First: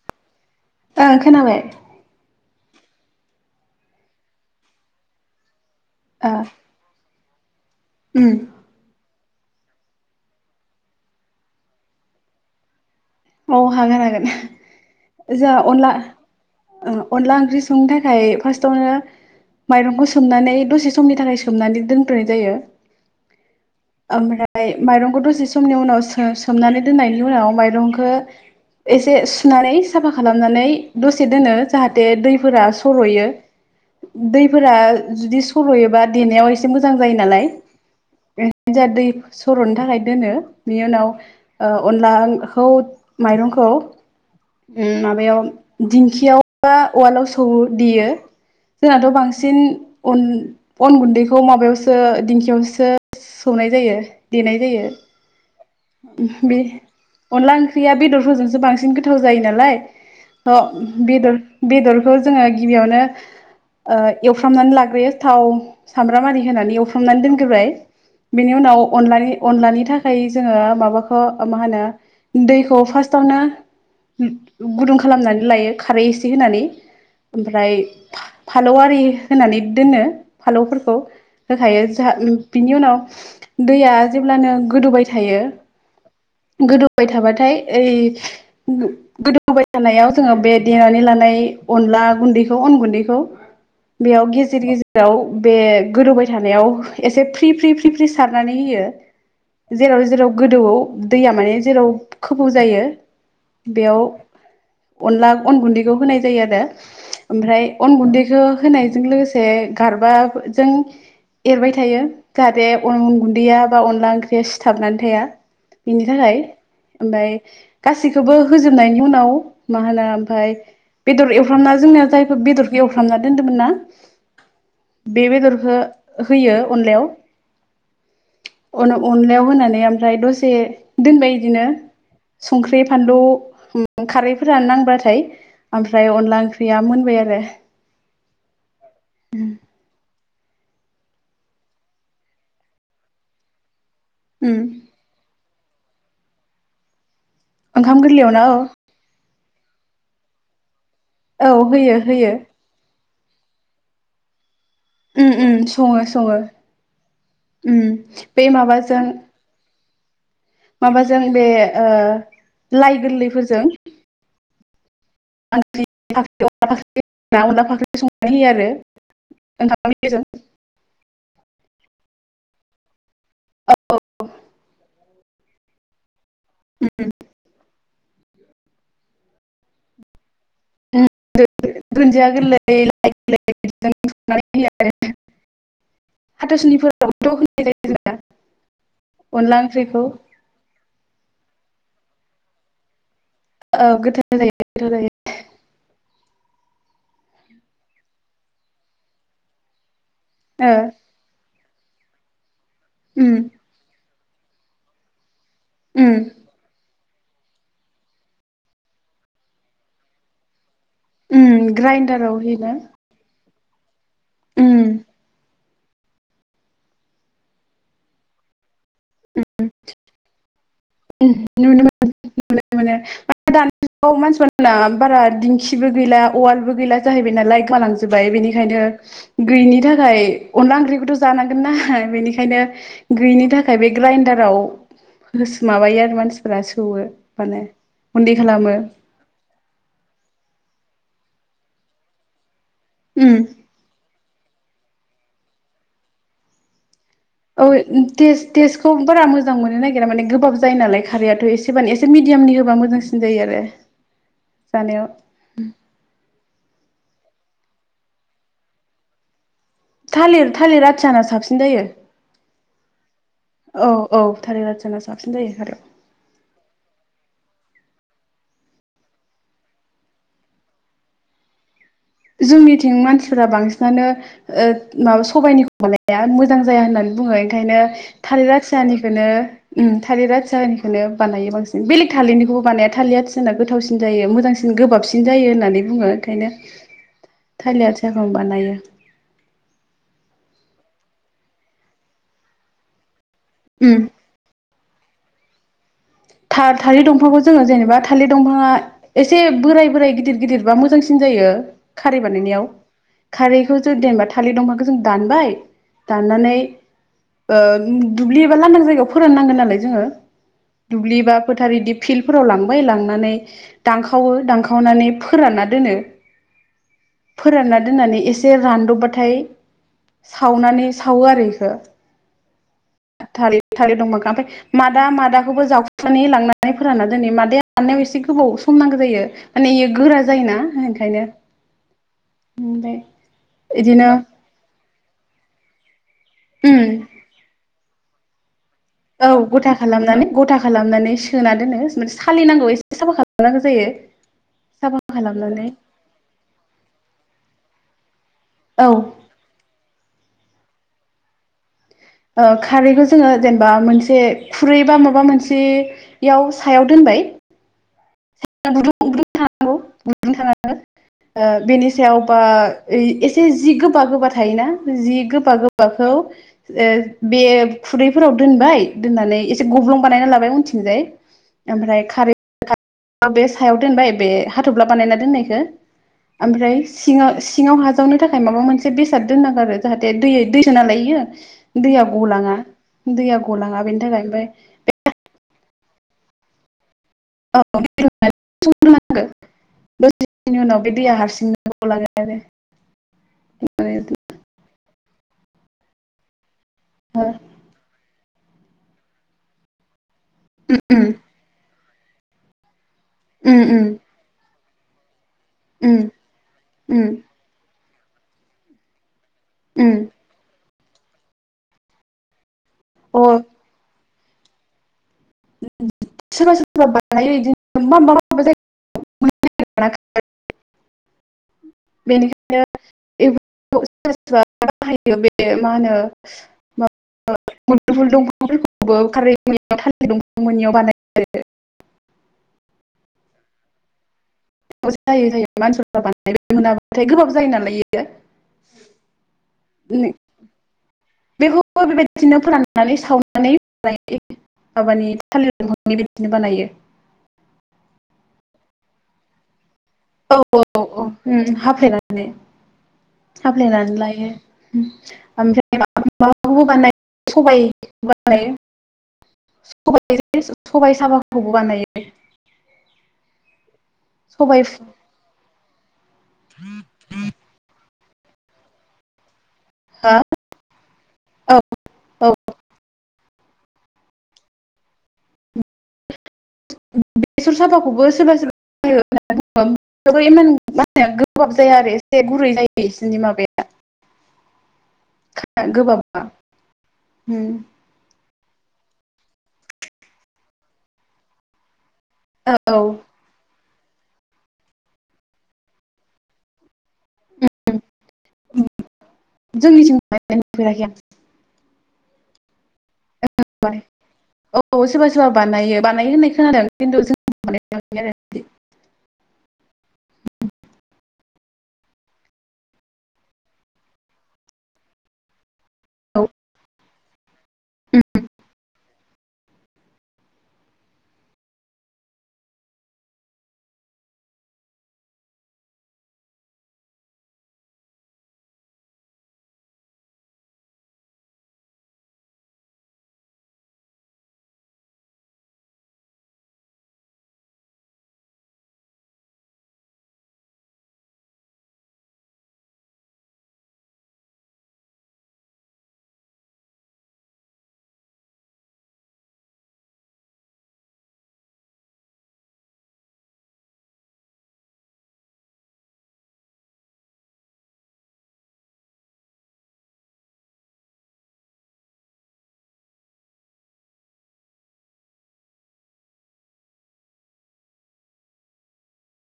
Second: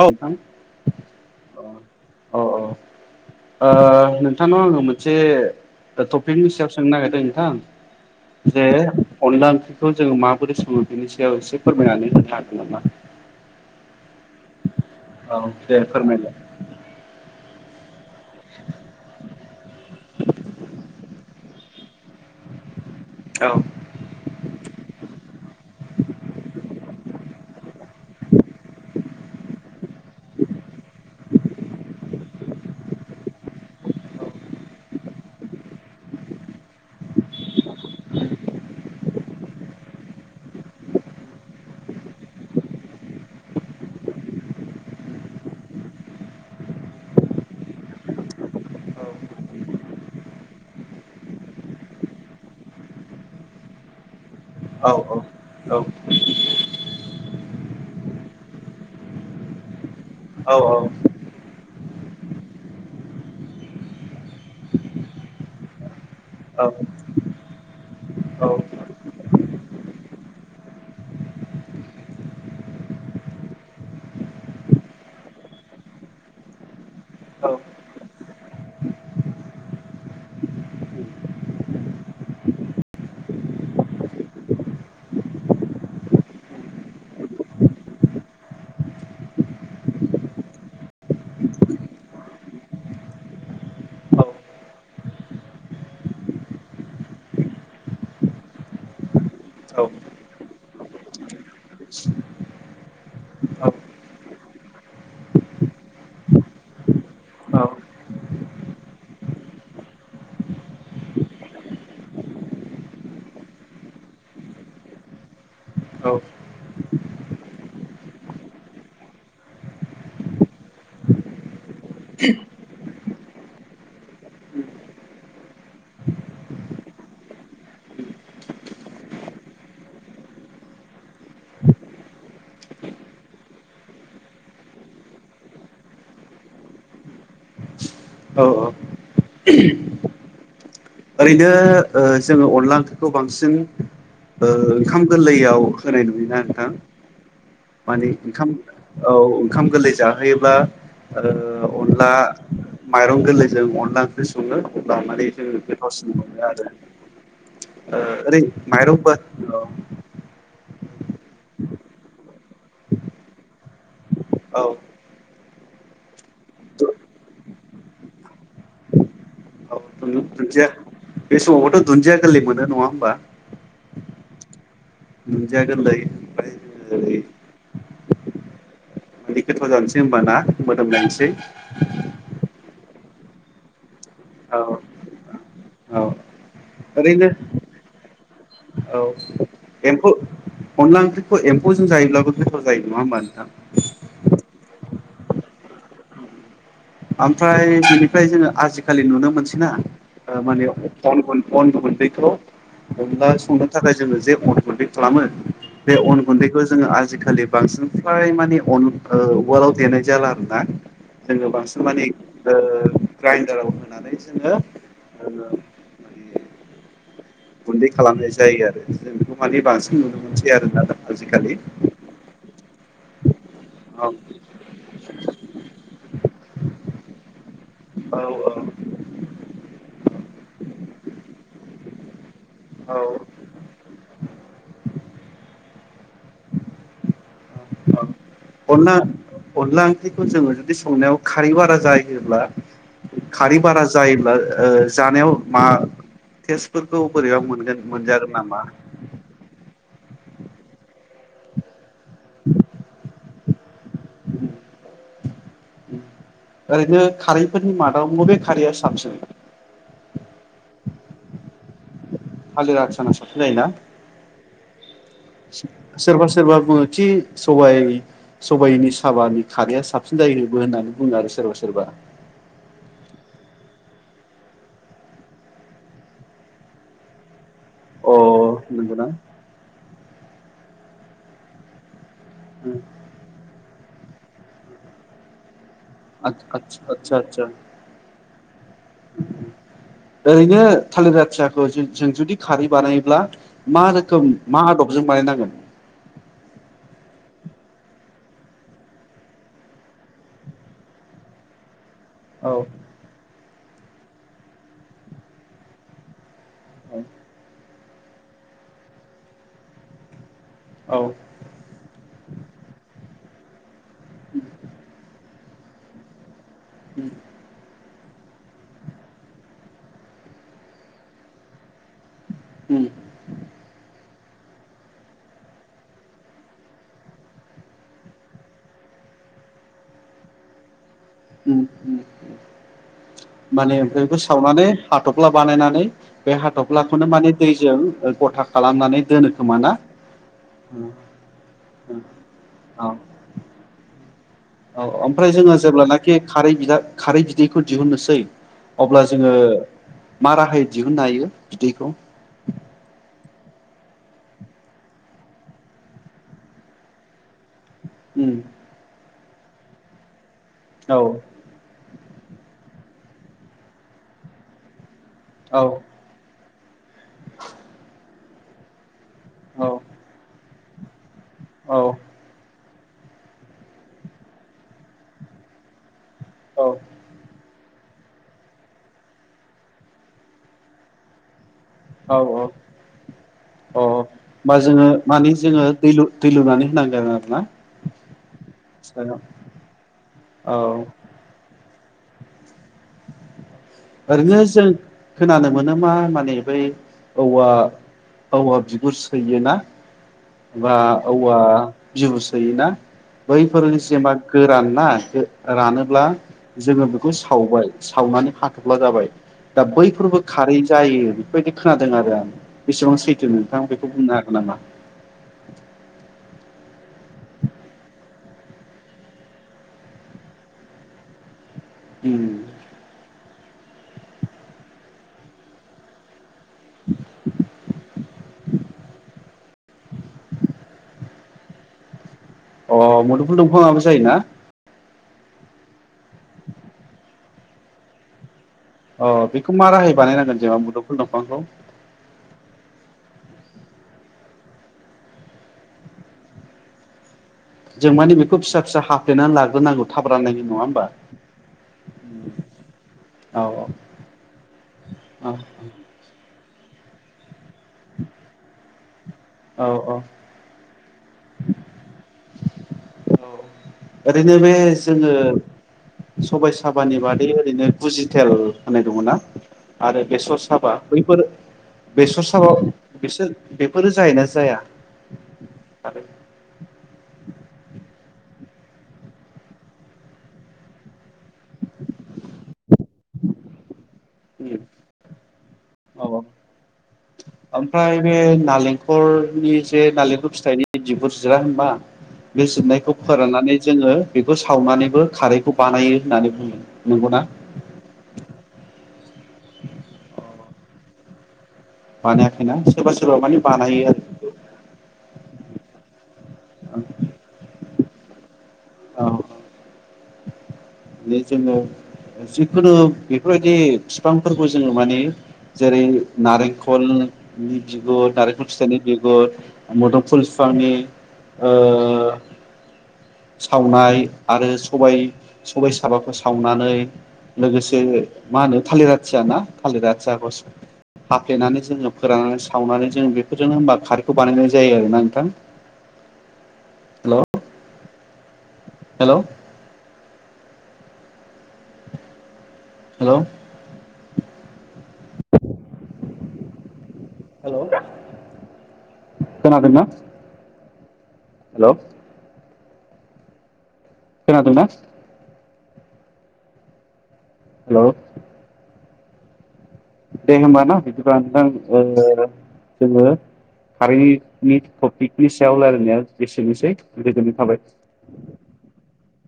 औ नोंथां ओं खोनाबाय। औ औ ओ नोंथांनाव आङो मोनसे ओ टपिकनि सायाव सोंनो नागिरदों नोंथां उम जे अनला ओंख्रिखौ जोङो माबोरै सङो बेनि सायाव एसे फोरमायनानै होनो हागोन नामा औ हागोन हागोन औ जों दे अनला फोरमायलाय अनला ओंख्रि संनो थाखाय फार्स्टावनो माइरंखौ सोमनानै दसे समनि थाखाय सोमनानै दोनथ्र'नाय जायो औ फ्राय माइरंखौ दसे समनि उनाव सो सोमनानै दोननायनि उनाव माइरंखौ एसे सुनानै साफा खालामनानै दसे दोनो जाहाथे दैफोरा सर'यो दैफोरा जुदि सर'योबा देनायाव एसे मोजां जायो नालाय जा दै सर'नो थाखाय दोनो बेनि उनाव अनलाखौ माइरंखौ उम माबायाव दिंखियाव बा उवालाव सौ देयो जोंनाथ' बांसिनन अन गुन्दैखौ माबायावसो दिंखियावसो सौनाय जायो देनाय जायो। औ बे अनला ओंख्रिया बेदरफोरजोंसो बांसिन गोथाव जायो नालाय। बेदर बेदरखौ जोङो गिबियावनो एवफ्रामनानै लाग्रोयो थाव सामब्रामारि होनानै एवफ्रामनानै दोनग्रोबाय। बेनि उनाव अनलानि अनलानि थाखाय जोङो माबाखौ मा होनो दैखौ फार्स्टावनो गुदुं खालामनानै लायो खारै एसे होनानै ओमफ्राय फालौ आरि होनानै दोनो फालौफोरखौ होखायो जा बिनि उनाव दैया जेब्लानो गोदौबाय थायो गोदौबाय थाबाथाय ओइ गोदौबाय थानायाव जोङो बे देनानै ला अला गुैखौ अन गुन्दैखौ बेयाव औ गेजेर गेजेराव बे गोदौबाय थानायाव एसे फ्रि फ्रि फ्रि फ्रि सारनानै होयो। यो औ जेराव जेराव गोदौवो दैया माने जेराव ख'फ जायो बेयाव अनला अन गुन्दैखौ होनाय जायो आरो। ओमफ्राय अन गुन्दैखौ होनायजों लोगोसे गारबा जों एरबाय थायो जाहाथे अन अन गुन्दैया बा अनला ओंख्रिया सिथाबनानै थाया। बिनि थाखाय ओमफफ्राय गासैखौबो होजोबनायनि उनाव मा होनो ओमफाय बेदर एवफ्रामना जोंनाया जायफोर बेदरखौ एवफ्रामना दोन्दोंमोन ना बे बेदर खो होयो अनलायाव अन अनलायाव होनानै आमफ्राय दसे दोनबाय बिदिनो संख्रि फानलु खारैफोरानो नांबाथाय ओमफ्राय अनला ओंख्रिया मोनबाय आरो। औ औ ओरैनो जोङो ओ अनला ओंख्रिखौ बांसिन ओ उम ओंखाम गोरलैयाव होनाय नुयोना नोंथां ओंखाम माने गोरलैयावना ओंखाम औ औ ओंखाम गोरलै जाहोयोब्ला औ ओ होयो अनला होयो माइरं गोरलैजों अनला ओंख्रि सङो अब्ला मानि उम उम जोङो सङो थावसिन सङो मोनो आरो उम ओ ओरै बे माबाजों माइरंफोर औ। माबाजों बे ओ लाइ गोरलैफोरजों [inaudible] औ औ ओंखाम गोरलैजों दुन्दिया बे समावबोथ' दुन्दिया गोरलै मोनो नङा होमबा? औ दुनजिया गोरलै उम ओरै बिदि गोथाव जानोसै होमबाना मोदोमलानोसै। [inaudible] औ औ हाथासुनिफोरावथ' ओरैनो होनाय जायो जोंना औ अनला ओंख्रिखौ एमफौ अनला ओंख्रिखौ एम्फौजों जायोब्लाबो गोथाव जायो नङा होमबा औ नोथां [inaudible] गोथाव जायो गोथाव जायो ओमफ्राय बिनिफ्राय जोङो आजिखालि नुनो मोनसैना ओ माने अन गुन्दैखौ अनला उम संनो थाखाय जोङो जे अन गुन्दै खालामो? बे उम अन गुन्दैखौ जोङो आजिखालि खालि बांसिन फ्राय माने अन उवालाव देनाय जाला आरो ना जोंङो उम बांसिन माने ग्राइन्डाराव ओ होयोना ग्राइनडाराव होनानै जोङो उम माने गुन्दै खालामनाय जायो आरो जों बेखौ माने बांसिन नुनो मोनसै आरोना दा उम आजिखालि। नुनो मोनो दानि औ जुगाव मानसिफोरा बारा दिंखिबो गैला उवालबो गैला जाहैबायना लाइक गोमालांजोबबाय औ बेनिखायनो गैयिनि थाखाय अनला ओंख्रिखौथ' जानांगोननाा बेनिखायनो नो गैयैनि थाखाय नाथाय बे ग्राइडाराव होसो माबायो आरो मानसिफोरा सौवो मानोे अनला-अनला ओंख्रिखौ जोङो जुदि संनायाव खारै बारा जायोब्ला उम खारै बारा जायोब्ला ओ जानायाव मा थेस्तफोर औस टेस्ट-टेस्टखौ बारा मोजां मोनो नागिरा ग माने गोबाब जायो नालाय खारैआथ' एसेब एसे मिडयामनि होबा मोजांसिन जायो आरो जानायाव। ओरैनो खारैफोरनि मादाव बबे खारैया साबसिन? थालिर -थालिर आथियाना साबसिन जायो। थालिर आथियाना साबसिन जायोना औ-औ थालिर आथियाना साबसिन जायो थार। सोरबा-सोरबा बुङो थि सबाय सबायाइनि साबानि खारैया साबसिन जायो होननानै बुङो आरो सोरबा-सोरबा। जोंनिथिं मानसिफोरा बांसिनानो माबा सबायाइनिखौ बानाया मोजां जाया होननानै बुङो ओंखायनो अ थालिर नंगौना आथियानिखोनो उम थालिरा आथियानिखौनो बानायो बांसिन। बेलेग थालिरनिखौबो बानाया थालिर आथियाना गोथावसिन जायो मोजांसिन जायो। गोबाबसिन जायो होननानै बुङो। ओंखायनो आस-आस-आटचा। थालिर आथियाखौ बानायो। ओरैनो थालिर आथियाखौ जों जुदि खारै बानायोब्ला मा उम रोखोम मा आदब जों बानायनांगोन? था-थालिर दंफांखौ जोङो जेनेबा थालिर दंफाङा एसे बोराय बोराय गिदिर गिदिर बा मोजांसिन जायो खारै औ बानायनायाव। खारैखौसो जेनबा थालिर दंफांखौ जों दानबाय दाननानै औ ओ दुब्लि एबा लान्दां जायगायाव फोराननांगोन नालाय जोङो। औ दुब्लि बा फोथार बिदि फिल्डफोराव लांबाय लांनानै दानखावो दानखावनानै फोरानना दोनो। फोरानना दोननानै एसे रानदबबाथाय सावनानै सावो आरो बेखो उम थालिर थालिर दंफांखो। ओमफ्राय मादा मादाखौबो जावखुनानै लांनानै फोराना दोनहैयो। मादाया एसे गोबाव सम नांगो जायो माने बेयो गोरा जायोना ओंखायनो। उम उम उम दे। माने ओमफ्राय बेखौ सावनानै हाथ'फ्ला बानायनानै बे उम हाथ'फ्लाखौनो माने दैजों ओ गथा खालामनानै औ दोनो खोमा ना गथा खालामनानै गथा खालामनानै सोना दोनो। मोनसे सालिनांगौ औ एसे साफा खालामनांगो जायो। औ साफा ओमफ्राय जोङो खालामनानै जेब्लानाखि खारै बिदा खारै बिदैखौ दिहुननोसै औ अब्ला जोङो मा राहायै दिहुननो हायो बिदैखौ? अ खारैखो जोङो जेनेबा मोनसे खुरैबा माबा मोनसेयाव सायाव दोनबाय। [inaudible] उम औ बेनि सायावबा एसे ऐ जि गोबा गोबा थायोना जि गोबा औ गोबाखौ ओ बे खुरैफोराव दोनबाय दोननानै एसे औ गब्लं बानायना लाबाय उनथिंजाय। ओमफ्राय औ खारै [unintelligible] बे सायाव दोनबाय बे हाथ'फ्ला बानायना दोननायखो। ओमफ्राय सिङाव सिङाव आजावनो थाखाय माबा मोनसे बेसाद दोननांगो आरो जाहाथे दै-दैसो नालाय दैआ गलाङा दैआ गलाङा। बेनि थाखाय बा जोङो मानि जोङो दै लु दै लुनानै होनांगोन आरो? [inaudible] होनांगो औ दसेनि उनाव‌ बे दैया हारसिं [inaudible] ओरैनो जों खोनानो मोनो मा माने बै औवा औवा बिगुर सैयोना बा उम औवा बिबु सैयोना उम बैफोर उम जेनबा गोरान ना उम रानोब्ला जोङो उम बेखौ सावबाय। सावनानै हाथ'फ्ला जाबाय दा उम बैफोरबो खारै जायो बेफोर बायदि खोनादों आरो आं। बेसेबां अ सैथो नोंथां बेखौ बुंनो हागोन नामा? सोरबा सोरबा बानायो गदिनो [unintelligible] जायो। [inaudible] बेनिखायनो [inaudible] बाहायो बे मा होनो मुदुफुल दंफोरखौबो खारै थालिर दंफा मोननियाव बानायो। [inaudible] अ मुदुफुल दंफाआबो जायोना? जायो जायो मानसिफ्रा बानायो मोनाबाथाय गोबाब जायो नालाय इयो। अ बेखौ मा राहायै बानाय नांगोन जेनबा मुदुमफुल दं बेखौबो बेबायदिनो फोराननानै सावनानै बानायनाय जायो। माबानि थालिर दफांनि बायदिनो बानायो। जों माने बेखौ फिसा फिसा हाफ्लेनानै लाग्रोनांगौ। थाब राननायनि औ- नङा औ होमबा? -औ हाफ्लेनानै। औ हाफ्लेनानै लायो औ ओमफ्राय। [inaudible] औ खौबो बानायो। औ ओरैनो बे सबाइ जोङो। सबाय साबानि बादै ओरैनो बुजिटेल होननाय दङ ना। आरो हा बेसर साबा बैफोर औ बेसर औ साबा बिसोर बेफोरो जायोना जाया आरो। बेसर साबाखौबो सोरबा सोरबा [unintelligible] [inaudible] माबाया औ गोबाबा औ ओमफ्राय बे‌ नालें नालेंखरनि जे नालेंखर फिथाइनि बिगुर जिरा होनबा बे औ जिरनायखौ फोराननानै जोङो बेखौ सावनानैबो खारैखौ बानायो होननानै बुङो। नोंगौना। जोंनिथिं नुफेराखै आं। बानायाखैना। सोरबा सोरबा माने बानायो आरो औ सोरबा सोरबा बानायो बानायो होननाय खोनादों खिन्थु जों [inaudible] औ - औ। [inaudible] बे जोङो जिखुनु बेफोर बायदि बिफांफोरखौ जोङो माने। जेरै औ नारेंखल। बिगुर नारेंखल फिथाइनि बिगुर मोदोमफुल बिफांनि सावनाय आरो स'बाय सबाय साबाखौ सावनानै लोगोसे मा होनो थालिर आथिया ना थालिर आथियाखौ हाफ्लेनानै जोङो फोराननानै सावनानै जोङो बेफोरजोंनो बेफोरजोंनो खारैखौ बानायनाय जायो आरोना नोंथां [unintelligible] हेल' हेल' हेल' [unintelligible] हेल' खोनादोंना हेल' खोनादोंना हेल' दे होमबा न' बिदिब्लाा नोंथां जोङो खारैनि टपिकनि सायाव रायलायनाया एसेनोसै गोजोननाय थाबाय [unintelligible]